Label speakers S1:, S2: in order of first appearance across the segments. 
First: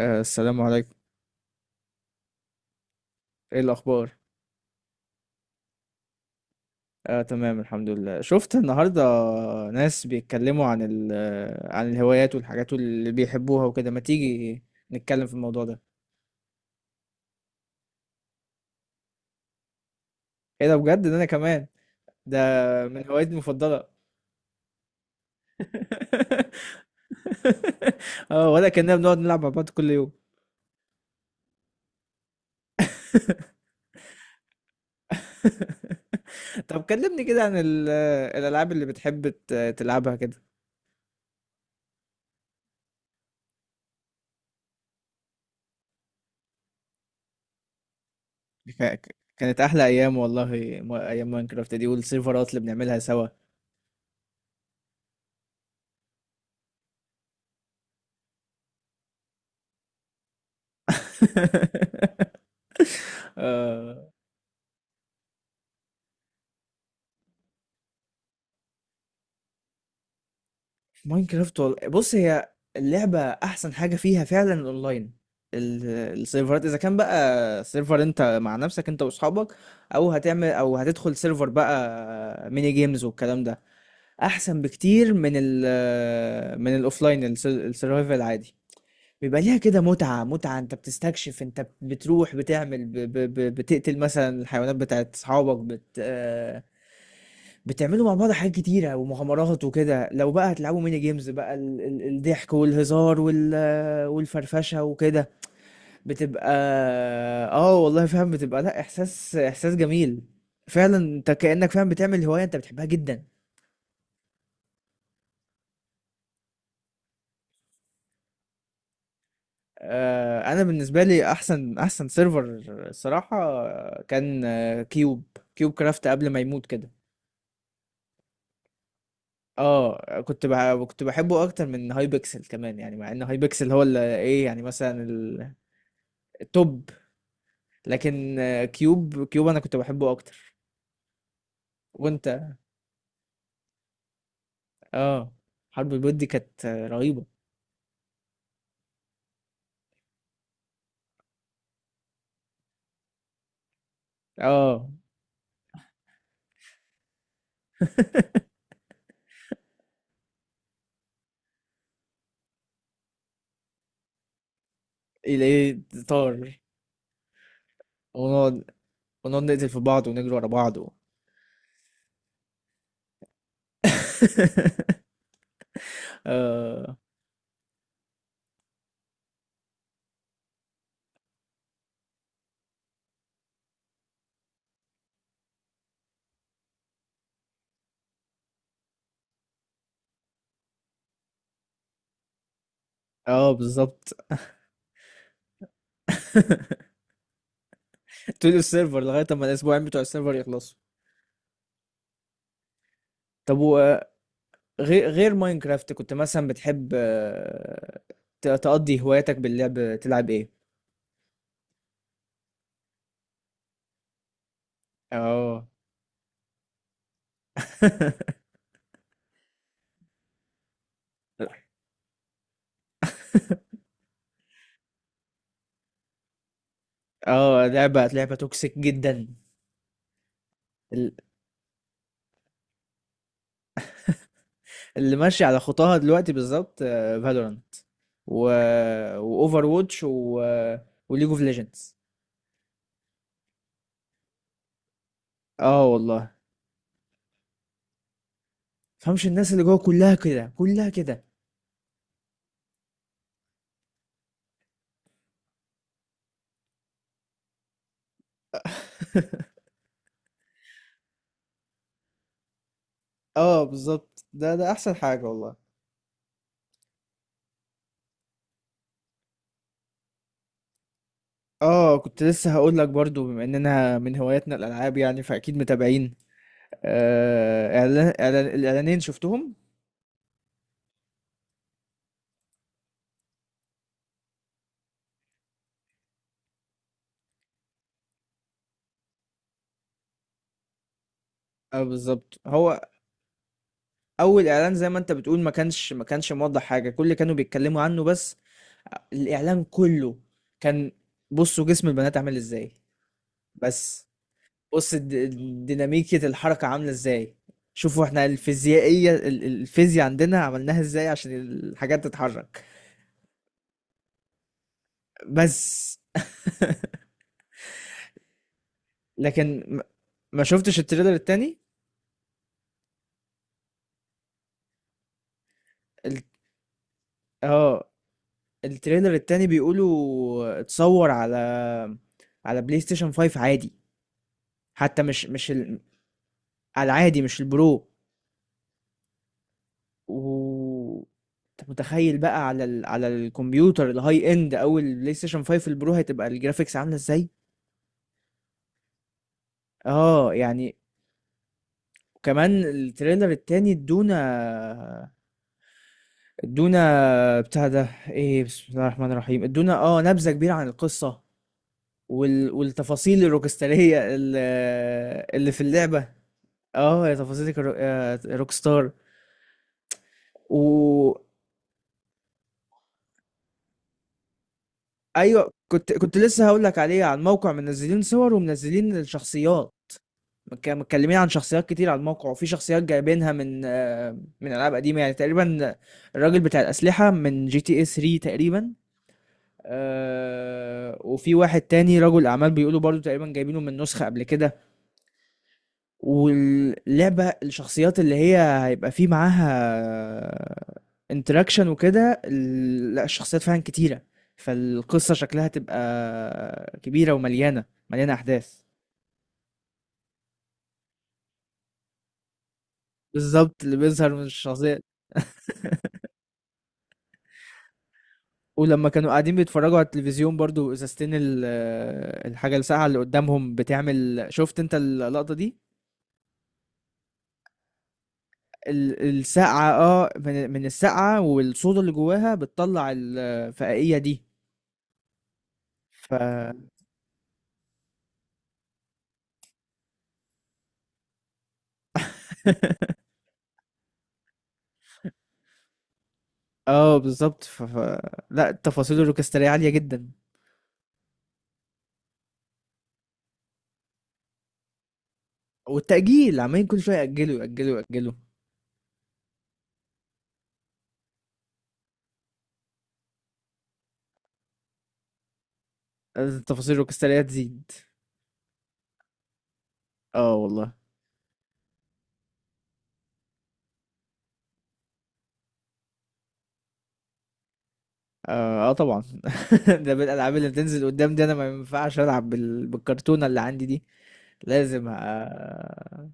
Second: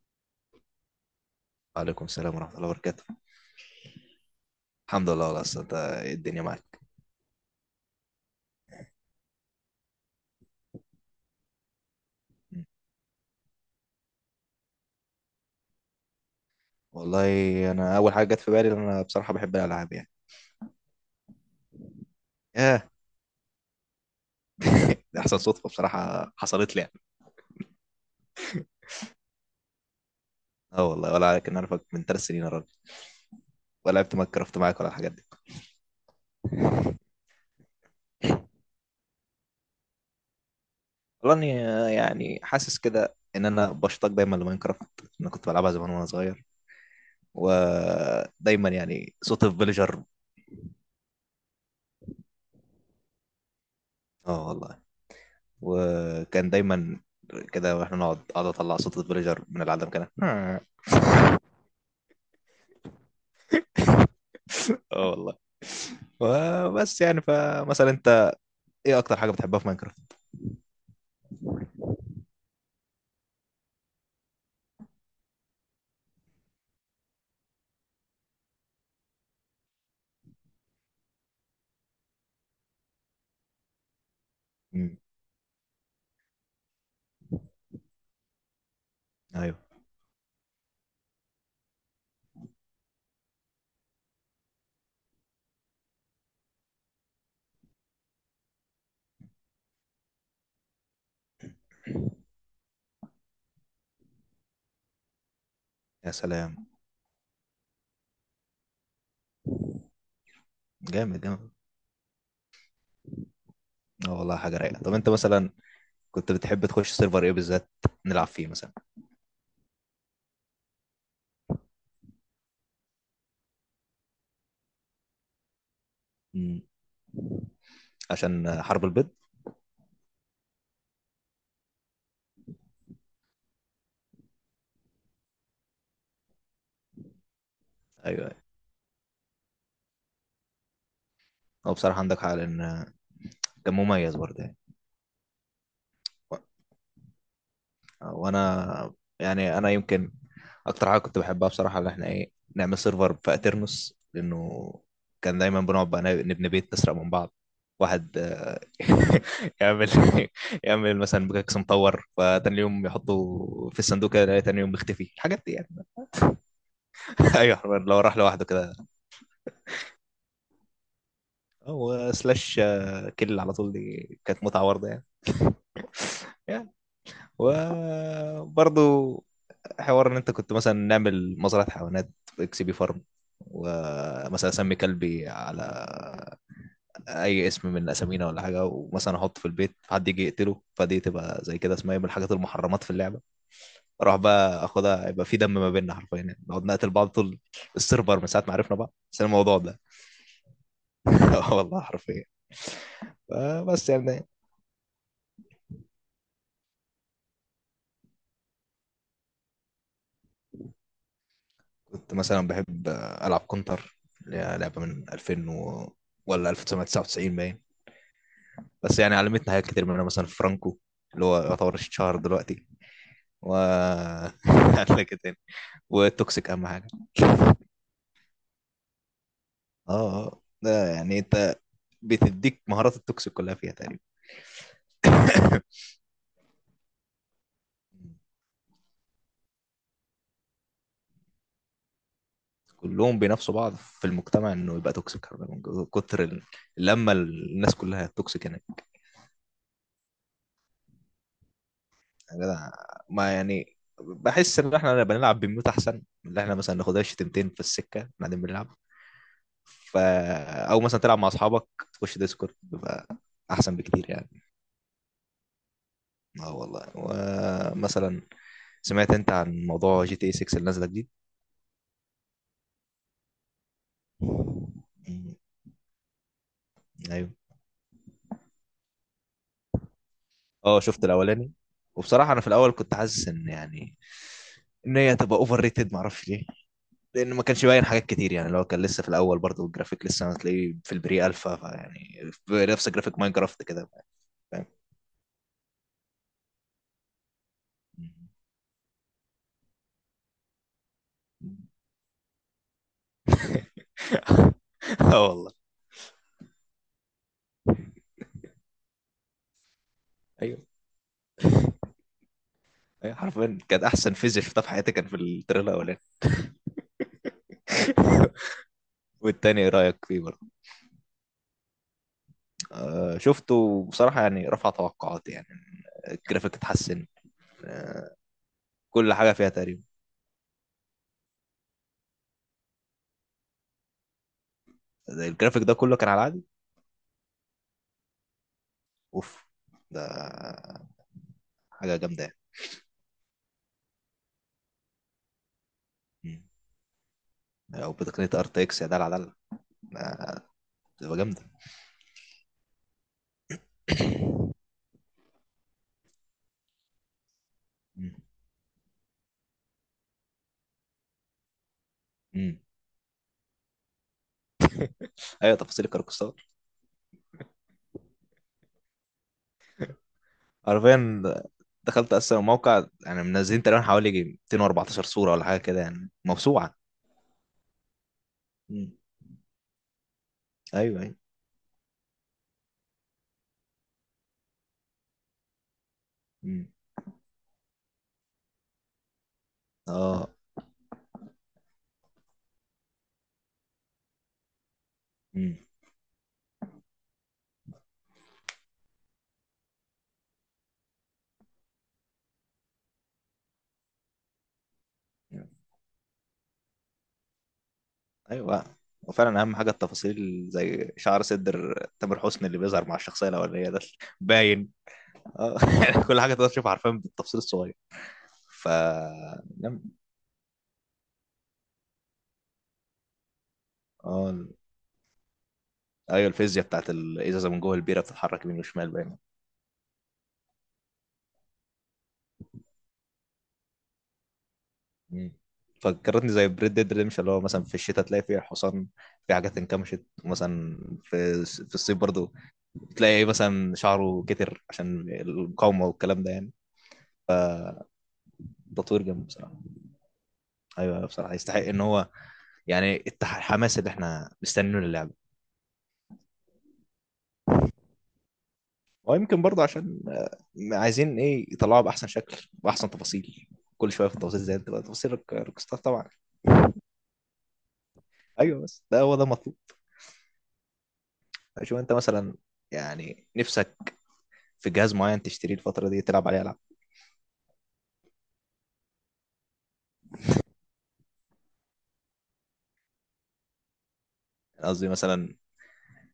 S1: السلام عليكم.
S2: وعليكم السلام ورحمة الله وبركاته.
S1: ايه الاخبار؟
S2: الحمد لله. والله أصل أنت إيه الدنيا معاك؟
S1: آه، تمام الحمد لله. شفت النهارده ناس بيتكلموا عن ال آه، عن الهوايات والحاجات اللي بيحبوها وكده، ما تيجي نتكلم في الموضوع ده.
S2: والله أنا أول حاجة جت في بالي إن أنا بصراحة بحب الألعاب يعني.
S1: ايه ده بجد؟ ده انا كمان ده
S2: ياه.
S1: من هواياتي المفضله.
S2: دي أحسن صدفة بصراحة حصلت لي يعني.
S1: اه، ولا كنا بنقعد نلعب مع بعض كل يوم.
S2: أه والله، ولا عليك إن أنا أعرفك من 3 سنين يا راجل، ولا لعبت ماينكرافت معاك ولا الحاجات دي.
S1: طب كلمني كده عن الالعاب اللي بتحب تلعبها كده.
S2: والله إني يعني حاسس كده إن أنا بشتاق دايما لماينكرافت. أنا كنت بلعبها زمان وأنا صغير، ودايما يعني صوت
S1: كانت احلى
S2: الفيلجر.
S1: ايام والله، ايام ماينكرافت دي والسيرفرات اللي بنعملها سوا.
S2: أه والله، وكان دايما كده، واحنا نقعد اقعد اطلع صوت الفيلجر من العدم كده.
S1: آه،
S2: اه والله. بس يعني فمثلا انت، ايه اكتر حاجه بتحبها في ماينكرافت؟
S1: ماينكرافت بص، هي اللعبة أحسن حاجة فيها فعلا الأونلاين، ال- السيرفرات. إذا كان بقى سيرفر أنت مع نفسك أنت وأصحابك، أو هتعمل أو هتدخل سيرفر بقى ميني جيمز والكلام ده، أحسن
S2: امم
S1: بكتير من من الأوفلاين السرفايفل العادي. بيبقى ليها
S2: ايوه.
S1: كده متعة متعة، أنت بتستكشف، أنت بتروح بتعمل ب ب ب بتقتل مثلا الحيوانات بتاعت أصحابك، بت آه، بتعملوا مع بعض حاجات كتيرة ومغامرات وكده. لو بقى هتلعبوا ميني جيمز بقى، الضحك والهزار والفرفشة وكده
S2: يا
S1: بتبقى.
S2: سلام.
S1: اه والله فاهم. بتبقى لا، احساس احساس جميل فعلا،
S2: جامد
S1: انت
S2: جامد.
S1: كأنك فاهم بتعمل هواية انت بتحبها جدا.
S2: اه والله، حاجه رايقه. طب انت مثلا كنت بتحب تخش سيرفر ايه بالذات، نلعب فيه مثلا؟
S1: انا بالنسبة لي احسن احسن سيرفر الصراحة كان، كيوب، كيوب كرافت قبل ما
S2: امم،
S1: يموت كده.
S2: عشان حرب البيض.
S1: اه كنت كنت بحبه اكتر من هاي بيكسل كمان، يعني مع ان هاي بيكسل هو اللي ايه يعني مثلا التوب،
S2: ايوه ايوه،
S1: لكن كيوب، كيوب انا كنت بحبه اكتر.
S2: هو بصراحه عندك حق،
S1: وانت؟
S2: لان كان مميز برضه يعني.
S1: اه، حرب البيض دي كانت رهيبه.
S2: وانا يعني انا يمكن اكتر حاجه كنت بحبها بصراحه، اللي احنا ايه نعمل سيرفر في اترنس، لانه
S1: اه.
S2: كان دايما بنقعد بقى نبني بيت نسرق من بعض. واحد يعمل يعمل مثلا بكاكس مطور، فتاني يوم يحطه في الصندوق كده يلاقي تاني يوم مختفي الحاجات دي يعني.
S1: الايه، طار؟
S2: ايوه حرفياً، لو راح لوحده
S1: ونقعد،
S2: كده.
S1: ونقعد نقتل في بعض ونجري ورا بعض و...
S2: هو سلاش كل على طول، دي كانت متعه برضه يعني. يعني.
S1: اه،
S2: وبرضه حوار ان انت كنت مثلا نعمل مزرعه حيوانات في اكس بي فارم، ومثلا اسمي كلبي على اي اسم من اسامينا ولا حاجه، ومثلا احطه في البيت حد يجي يقتله، فدي تبقى زي كده اسمها إيه من الحاجات المحرمات في اللعبه.
S1: اه بالظبط.
S2: اروح بقى اخدها، يبقى في دم ما بيننا حرفيا يعني، نقعد نقتل بعض طول السيرفر من ساعه ما
S1: طول
S2: عرفنا بعض،
S1: السيرفر
S2: بس
S1: لغايه اما
S2: الموضوع ده.
S1: الاسبوعين بتوع السيرفر يخلصوا.
S2: والله حرفيا.
S1: طب
S2: بس
S1: وغير،
S2: يعني
S1: غير ماينكرافت كنت مثلا بتحب تقضي هواياتك باللعب، تلعب ايه؟
S2: كنت مثلا بحب العب كونتر، اللي هي لعبه من 2000
S1: اه.
S2: ولا 1999 باين. بس يعني علمتنا حاجات كتير، منها مثلا فرانكو، اللي هو يعتبر الشهر دلوقتي. و لك تاني. والتوكسيك اهم حاجه.
S1: اه، لعبة لعبة توكسيك جدا،
S2: اه اه ده
S1: ال-
S2: يعني انت بتديك مهارات التوكسيك كلها فيها تقريبا.
S1: اللي ماشي على خطاها دلوقتي بالظبط، فالورانت و واوفر ووتش وليج اوف ليجندز.
S2: كلهم بينافسوا بعض في المجتمع انه يبقى توكسيك،
S1: اه
S2: من كتر
S1: والله.
S2: لما الناس كلها توكسيك هناك.
S1: فهمش، الناس اللي جوه كلها كده، كلها كده.
S2: يا جدع، ما يعني بحس ان احنا بنلعب بميوت احسن من اللي احنا مثلا ناخدها شتيمتين في السكه بعدين بنلعب. ف او مثلا تلعب مع اصحابك تخش ديسكورد، بيبقى
S1: اه
S2: احسن بكتير
S1: بالظبط،
S2: يعني.
S1: ده ده احسن حاجة والله.
S2: اه والله، ومثلا سمعت انت عن موضوع جي تي اي 6 اللي نازله جديد؟
S1: اه كنت لسه هقول لك برضو، بما اننا من هواياتنا الالعاب يعني
S2: مم.
S1: فاكيد متابعين.
S2: ايوه،
S1: آه، إعلان، إعلان الإعلانين شفتهم.
S2: اه شفت الاولاني. وبصراحه انا في الاول كنت حاسس ان يعني ان هي تبقى اوفر ريتد، معرفش ليه، لان ما كانش باين حاجات كتير يعني. لو كان لسه في الاول برضه الجرافيك لسه هتلاقيه في البري الفا،
S1: اه
S2: فيعني
S1: بالظبط،
S2: في
S1: هو
S2: نفس جرافيك ماينكرافت كده.
S1: اول
S2: فاهم.
S1: اعلان زي ما انت بتقول، ما كانش موضح حاجه، كل اللي كانوا بيتكلموا عنه بس الاعلان كله كان، بصوا جسم البنات عامل ازاي، بس بص
S2: اه والله.
S1: الديناميكية، الحركة عاملة ازاي، شوفوا احنا الفيزيائية الفيزياء عندنا
S2: ايوه
S1: عملناها ازاي عشان الحاجات تتحرك
S2: ايوه، حرفيا كانت احسن فيزيك شفتها في حياتي، كان في
S1: بس.
S2: التريلر الاولاني. والتاني
S1: لكن
S2: ايه رايك فيه
S1: ما
S2: برضه؟
S1: شفتش التريلر التاني
S2: شفته. بصراحة يعني رفع توقعاتي يعني،
S1: ال-
S2: الجرافيك اتحسن.
S1: اه،
S2: آه،
S1: التريلر
S2: كل حاجة
S1: التاني
S2: فيها تقريبا.
S1: بيقولوا اتصور على، على بلاي ستيشن 5 عادي، حتى
S2: ده
S1: مش
S2: الجرافيك ده كله كان على العادي.
S1: على العادي، مش البرو.
S2: اوف. ده
S1: و انت
S2: حاجة
S1: متخيل
S2: جامدة يعني.
S1: بقى على ال... على الكمبيوتر الهاي اند او البلاي ستيشن 5 البرو هتبقى
S2: مم.
S1: الجرافيكس عامله ازاي؟
S2: او بتقنية ار تي اكس، يا دلع دلع.
S1: اه
S2: ده
S1: يعني.
S2: بتبقى جامدة.
S1: وكمان التريلر التاني ادونا، ادونا بتاع ده
S2: مم.
S1: ايه، بسم الله الرحمن الرحيم، ادونا اه نبذه كبيره عن القصه وال...
S2: مم.
S1: والتفاصيل الروكستاريه اللي
S2: ايوه،
S1: في
S2: تفاصيل
S1: اللعبه.
S2: الكاركستار.
S1: اه يا تفاصيلك روك ستار. و
S2: حرفيا دخلت اصلا الموقع يعني، منزلين تقريبا حوالي يجي 214 صورة ولا
S1: ايوه
S2: حاجة كده،
S1: كنت،
S2: يعني
S1: كنت لسه هقول
S2: موسوعة.
S1: لك عليه، عن موقع منزلين صور
S2: مم.
S1: ومنزلين الشخصيات،
S2: ايوه ايوه.
S1: متكلمين عن شخصيات كتير على الموقع، وفي شخصيات جايبينها من من العاب قديمه يعني تقريبا، الراجل بتاع
S2: مم.
S1: الاسلحه من جي تي اي 3 تقريبا.
S2: اه.
S1: وفي واحد تاني رجل اعمال بيقولوا برضو تقريبا جايبينه من نسخه قبل كده.
S2: مم.
S1: واللعبة الشخصيات اللي هي هيبقى فيه معاها انتراكشن وكده، لا الشخصيات فعلا كتيرة، فالقصة شكلها تبقى كبيرة ومليانة، مليانة أحداث.
S2: ايوه، وفعلا اهم حاجه التفاصيل، زي شعر صدر تامر حسني اللي بيظهر مع الشخصيه
S1: بالظبط،
S2: الاولانيه
S1: اللي
S2: ده،
S1: بيظهر من
S2: باين.
S1: الشخصيات.
S2: اه كل حاجه تقدر تشوفها، عارفين بالتفصيل الصغير. ف
S1: ولما كانوا قاعدين بيتفرجوا
S2: نعم.
S1: على التلفزيون برضو، الحاجة الساقعة اللي قدامهم بتعمل،
S2: اه،
S1: شفت انت اللقطة دي؟
S2: ايوه الفيزياء بتاعت الازازه من جوه البيره بتتحرك يمين وشمال، باين.
S1: الساقعة اه، من الساقعة والصودا اللي جواها بتطلع الفقائية دي.
S2: مم.
S1: ف،
S2: فكرتني زي بريد ديد ريمش، اللي هو مثلا في الشتاء تلاقي فيه حصان في حاجات انكمشت مثلا، في الصيف برضو تلاقي مثلا شعره كتر عشان المقاومه والكلام ده يعني.
S1: اه بالظبط لا، التفاصيل
S2: تطوير جامد
S1: الروكسترية
S2: بصراحه.
S1: عالية جدا.
S2: ايوه بصراحه يستحق ان هو، يعني الحماس اللي احنا مستنينه للعبه.
S1: والتأجيل عمالين كل شوية يأجلوا،
S2: ويمكن برضه عشان عايزين ايه يطلعوها باحسن شكل، باحسن تفاصيل. كل شويه في التفاصيل، زي انت بقى تفاصيل روكستار طبعا.
S1: التفاصيل الروكسترية تزيد.
S2: ايوه بس ده هو ده المطلوب.
S1: اه والله.
S2: شوف انت مثلا، يعني نفسك في جهاز معين تشتريه الفتره دي تلعب عليه العاب.
S1: طبعا. ده بالألعاب اللي بتنزل قدام دي، أنا ما ينفعش ألعب بالكرتونة اللي عندي دي،
S2: يعني
S1: لازم
S2: قصدي مثلا
S1: آه...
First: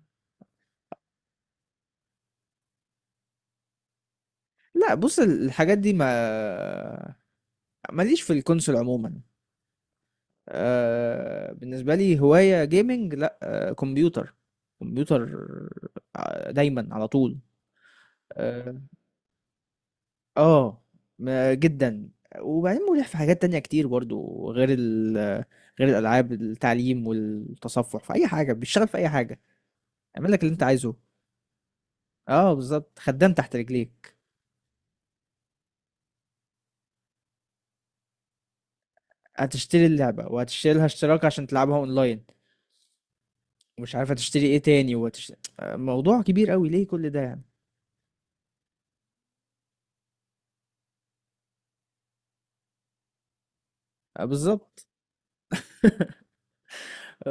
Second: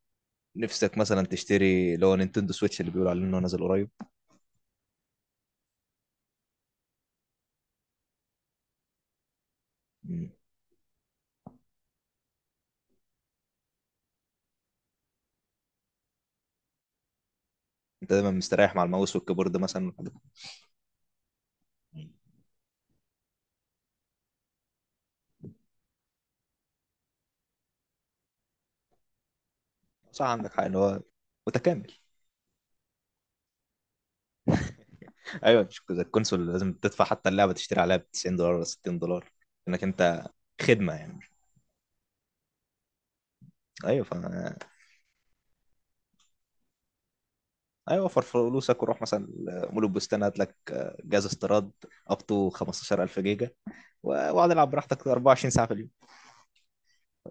S2: نفسك مثلا تشتري اللي هو نينتندو سويتش، اللي بيقولوا عليه انه نازل قريب.
S1: لا بص، الحاجات دي ما ماليش في الكونسول عموما.
S2: مم.
S1: آه... بالنسبة لي هواية جيمنج، لا آه... كمبيوتر، كمبيوتر دايما على طول.
S2: انت دايما مستريح
S1: آه،
S2: مع الماوس والكيبورد مثلا.
S1: اه جدا. وبعدين مريح في حاجات تانية كتير برضو، غير الألعاب، التعليم والتصفح في أي حاجة، بيشتغل في أي حاجة،
S2: صح،
S1: اعمل لك اللي
S2: عندك
S1: أنت
S2: حق ان
S1: عايزه.
S2: هو متكامل.
S1: اه بالظبط، خدام تحت رجليك.
S2: ايوه مش كده، الكونسول لازم تدفع حتى اللعبه تشتري عليها ب $90 ولا $60، انك
S1: هتشتري اللعبة
S2: انت
S1: وهتشتري لها
S2: خدمه يعني.
S1: اشتراك عشان تلعبها اونلاين، ومش
S2: ايوه
S1: عارف
S2: ف
S1: هتشتري ايه تاني وهتشتري، موضوع كبير قوي ليه كل ده يعني؟
S2: ايوه، وفر فلوسك وروح مثلا مول البستان، هات لك جهاز استيراد اب تو 15,000 جيجا،
S1: آه
S2: واقعد العب
S1: بالظبط.
S2: براحتك 24 ساعه في اليوم.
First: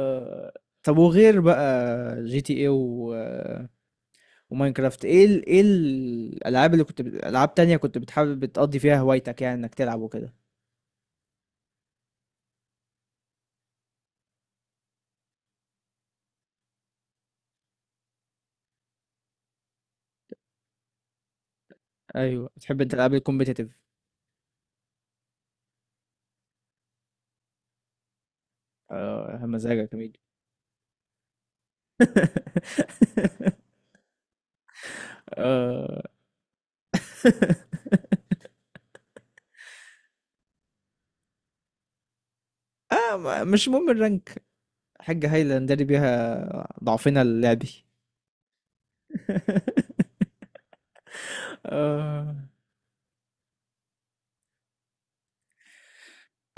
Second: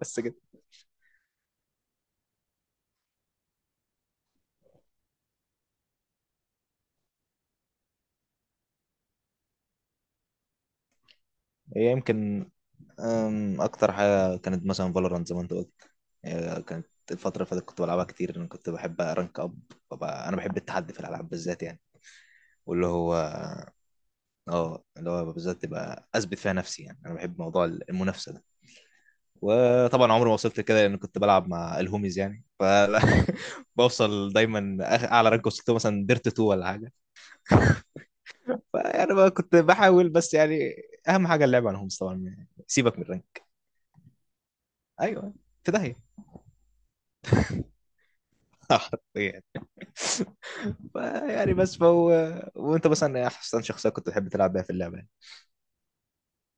S2: بس كده.
S1: طب وغير بقى جي تي ايه وماينكرافت، ايه ال... ايه الالعاب اللي العاب تانية كنت بتحب بتقضي فيها هوايتك يعني، انك تلعب وكده؟
S2: هي يمكن اكتر حاجه كانت مثلا فالورانت زي ما انت قلت. هي كانت الفتره اللي فاتت كنت بلعبها كتير، لان كنت بحب ارانك اب. ببقى- انا بحب التحدي في الالعاب بالذات يعني.
S1: ايوه، بتحب
S2: واللي
S1: انت الالعاب
S2: هو،
S1: الكومبيتيتيف.
S2: اه اللي هو بالذات تبقى اثبت فيها نفسي، يعني انا بحب موضوع المنافسه ده.
S1: اه مزاجك يا
S2: وطبعا
S1: ميدو.
S2: عمري ما وصلت لكده، لان كنت بلعب مع الهوميز يعني، فلا بوصل. دايما اعلى رانك وصلت له
S1: اه.
S2: مثلا ديرت 2 ولا حاجه. فيعني بقى كنت بحاول، بس يعني اهم حاجه اللعب على الهوميز طبعا، سيبك من الرانك.
S1: مش مهم الرانك،
S2: ايوه،
S1: حاجة هايلة
S2: في
S1: نداري
S2: داهيه.
S1: بيها ضعفنا اللعبي.
S2: حرفيا. فيعني بس فهو.
S1: آه.
S2: وانت مثلا إيه احسن شخصيه كنت تحب تلعب بيها في اللعبه يعني؟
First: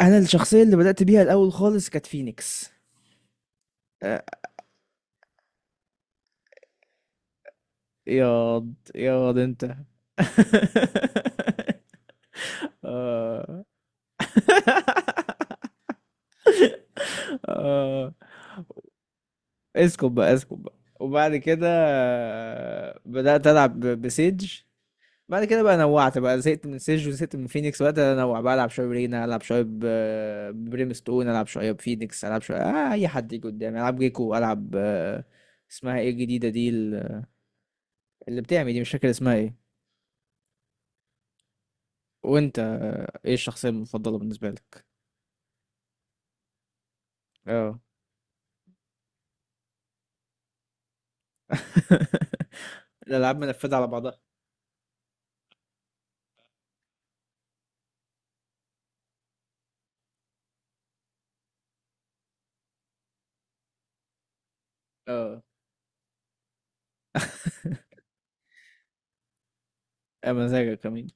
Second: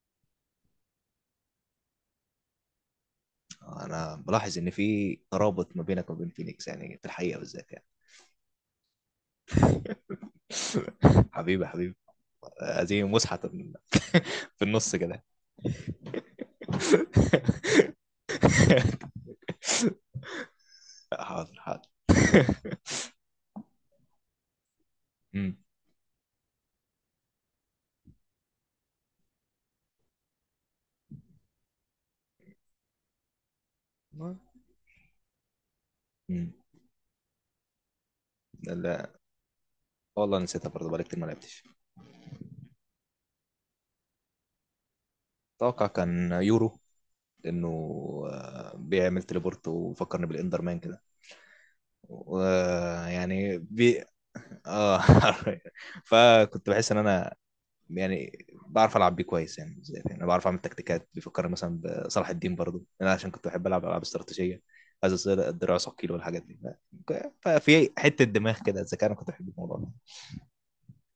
S1: انا الشخصيه اللي بدات بيها الاول خالص كانت فينيكس.
S2: انا
S1: آه،
S2: بلاحظ ان في ترابط ما بينك وبين فينيكس يعني في الحقيقه بالذات يعني.
S1: ياض ياض انت.
S2: حبيبي حبيبي. هذه مسحة
S1: آه.
S2: في النص كده.
S1: آه، اسكت بقى، اسكت بقى. وبعد
S2: حاضر
S1: كده
S2: حاضر.
S1: بدأت ألعب بسيج. بعد
S2: مم.
S1: كده بقى نوعت بقى، زهقت من سيج وزهقت من فينيكس، وقت أنوع بقى، ألعب شوية برينا، ألعب شوية ببريم ستون، ألعب شوية بفينيكس، ألعب شوية آه، أي حد يجي قدامي ألعب جيكو، ألعب اسمها إيه الجديدة
S2: مم.
S1: دي اللي بتعمل دي، مش فاكر
S2: لا،
S1: اسمها إيه.
S2: والله نسيتها برضه بقالي كتير ما لعبتش.
S1: وأنت إيه الشخصية المفضلة بالنسبة لك؟
S2: اتوقع كان يورو، لانه
S1: اه.
S2: بيعمل تليبورت وفكرني بالاندر مان كده،
S1: الألعاب
S2: يعني
S1: منفذة على بعضها.
S2: اه. فكنت بحس ان انا، يعني بعرف العب بيه كويس، يعني زي يعني بعرف اعمل تكتيكات، بيفكرني مثلا بصلاح الدين برضه، انا عشان كنت بحب العب العاب استراتيجيه، عايز
S1: اه
S2: اصير الدراع ثقيل والحاجات دي. ففي حته دماغ كده الذكاء، انا كنت بحب الموضوع ده.
S1: يا مزاجك كمان.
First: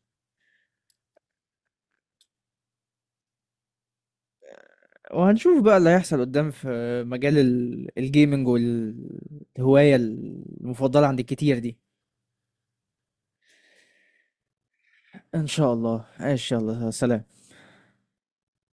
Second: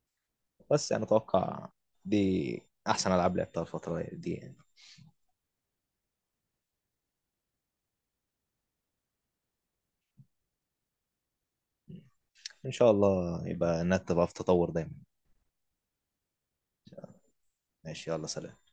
S2: بس انا اتوقع دي احسن العاب لعبتها الفتره دي يعني.
S1: وهنشوف بقى اللي هيحصل قدام في مجال الجيمنج والهواية المفضلة عند الكتير دي.
S2: ان شاء الله يبقى النت بقى في تطور دايما.
S1: إن شاء الله، إن شاء الله. سلام.
S2: ماشي، يلا سلام.